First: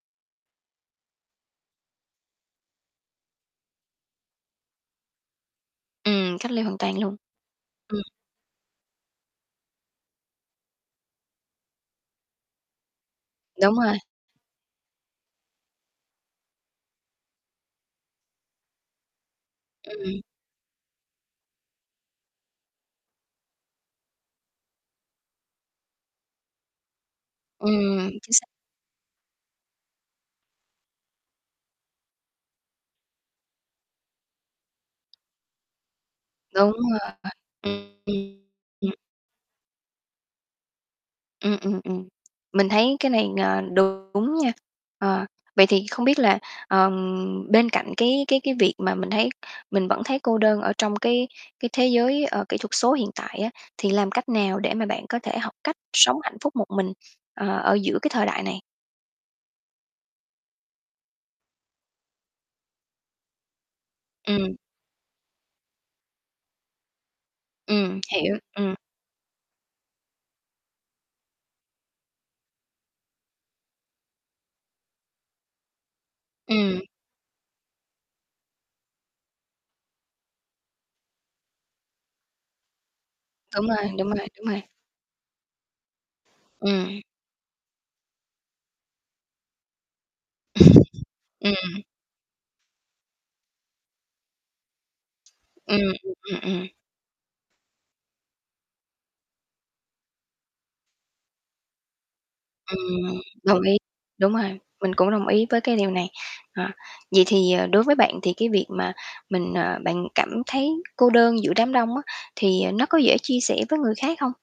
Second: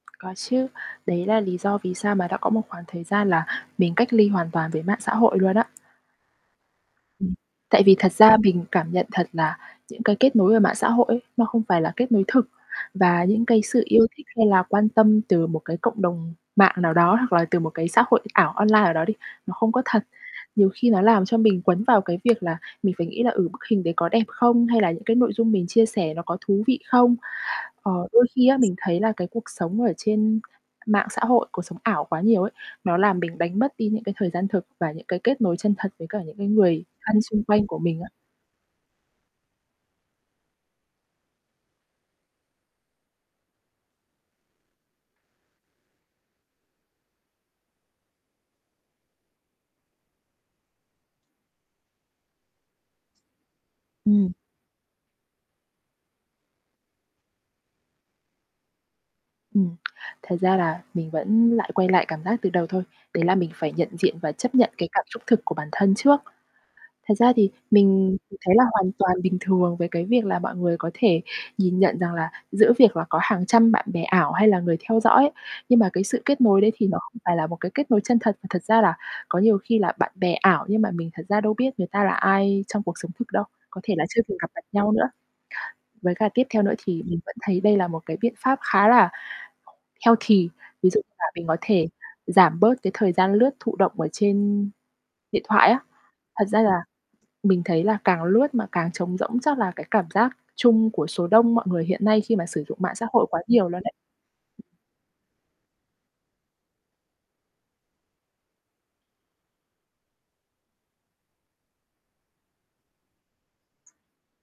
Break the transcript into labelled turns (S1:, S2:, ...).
S1: Có chứ, đấy là lý do vì sao mà đã có một khoảng thời gian là mình cách ly hoàn toàn với mạng xã hội luôn á.
S2: Ừm, cách ly hoàn toàn luôn.
S1: Ừm. Tại vì
S2: Ừm.
S1: thật ra mình cảm nhận thật là những cái kết nối ở mạng xã hội ấy, nó không phải là kết nối thực. Và những cái
S2: Đúng
S1: sự
S2: rồi.
S1: yêu thích hay là quan tâm từ một cái cộng đồng mạng nào đó hoặc là từ một cái xã hội ảo online nào đó đi, nó không có thật.
S2: Ừm.
S1: Nhiều khi nó làm cho mình quấn vào cái việc là mình phải nghĩ là, ừ, bức hình đấy có đẹp không, hay là những cái nội dung mình chia sẻ nó có thú vị không. Ờ,
S2: Ừm.
S1: đôi
S2: Chính x
S1: khi á mình thấy là cái cuộc sống ở trên mạng xã hội, cuộc sống ảo quá nhiều ấy, nó làm mình đánh mất đi những cái thời gian thực và những cái kết nối chân thật với cả những cái
S2: Đúng
S1: người
S2: rồi.
S1: thân xung quanh của
S2: Ừm,
S1: mình á.
S2: ừm, ừm. Ừm, ừm, ừm, mình thấy cái này, ờ, đúng nha. Ờ, vậy thì không biết là, ờm, bên cạnh cái cái cái việc mà mình thấy mình vẫn thấy cô đơn ở trong cái cái thế giới, ơ, kỹ thuật số hiện tại á thì làm cách
S1: Ừm.
S2: nào để mà bạn có thể học cách sống hạnh phúc một mình, ờ, ở giữa cái thời đại này?
S1: Ừm. Thật ra là mình vẫn lại quay lại cảm giác từ đầu thôi. Đấy là mình phải nhận diện và chấp
S2: Ừm.
S1: nhận cái cảm xúc thực của bản thân trước. Thật ra thì
S2: Ừm,
S1: mình
S2: hiểu,
S1: thì thấy là
S2: ừm.
S1: hoàn toàn bình thường với cái việc là mọi người có thể nhìn nhận rằng là giữa việc là có hàng trăm bạn bè ảo hay là người theo dõi, nhưng mà cái sự kết nối đấy
S2: Ừm.
S1: thì nó không phải là một cái kết nối chân thật, mà thật ra là có nhiều khi là bạn bè ảo nhưng mà mình thật ra đâu biết người ta là ai trong cuộc sống thực đâu.
S2: Đúng
S1: Có
S2: rồi,
S1: thể là
S2: đúng
S1: chưa
S2: rồi,
S1: từng
S2: đúng
S1: gặp
S2: rồi.
S1: mặt nhau nữa. Với cả tiếp theo nữa
S2: Ừm.
S1: thì mình vẫn thấy đây là một cái biện pháp khá là healthy, ví dụ như là mình có
S2: Ừm.
S1: thể giảm bớt cái thời gian lướt thụ động ở trên điện thoại á.
S2: Ừm, ừm, ừm,
S1: Thật ra
S2: ừm.
S1: là mình thấy là càng lướt mà càng trống rỗng chắc là cái cảm giác chung của số đông mọi người hiện nay khi mà sử dụng mạng xã
S2: Ừm,
S1: hội quá
S2: đồng
S1: nhiều
S2: ý,
S1: luôn ấy.
S2: đúng rồi. Mình cũng đồng ý với cái điều này. Ờ, vậy thì, ờ, đối với bạn thì cái việc mà mình, ờ bạn cảm thấy cô đơn giữa đám đông á, thì, à, nó có dễ chia sẻ với người khác hông?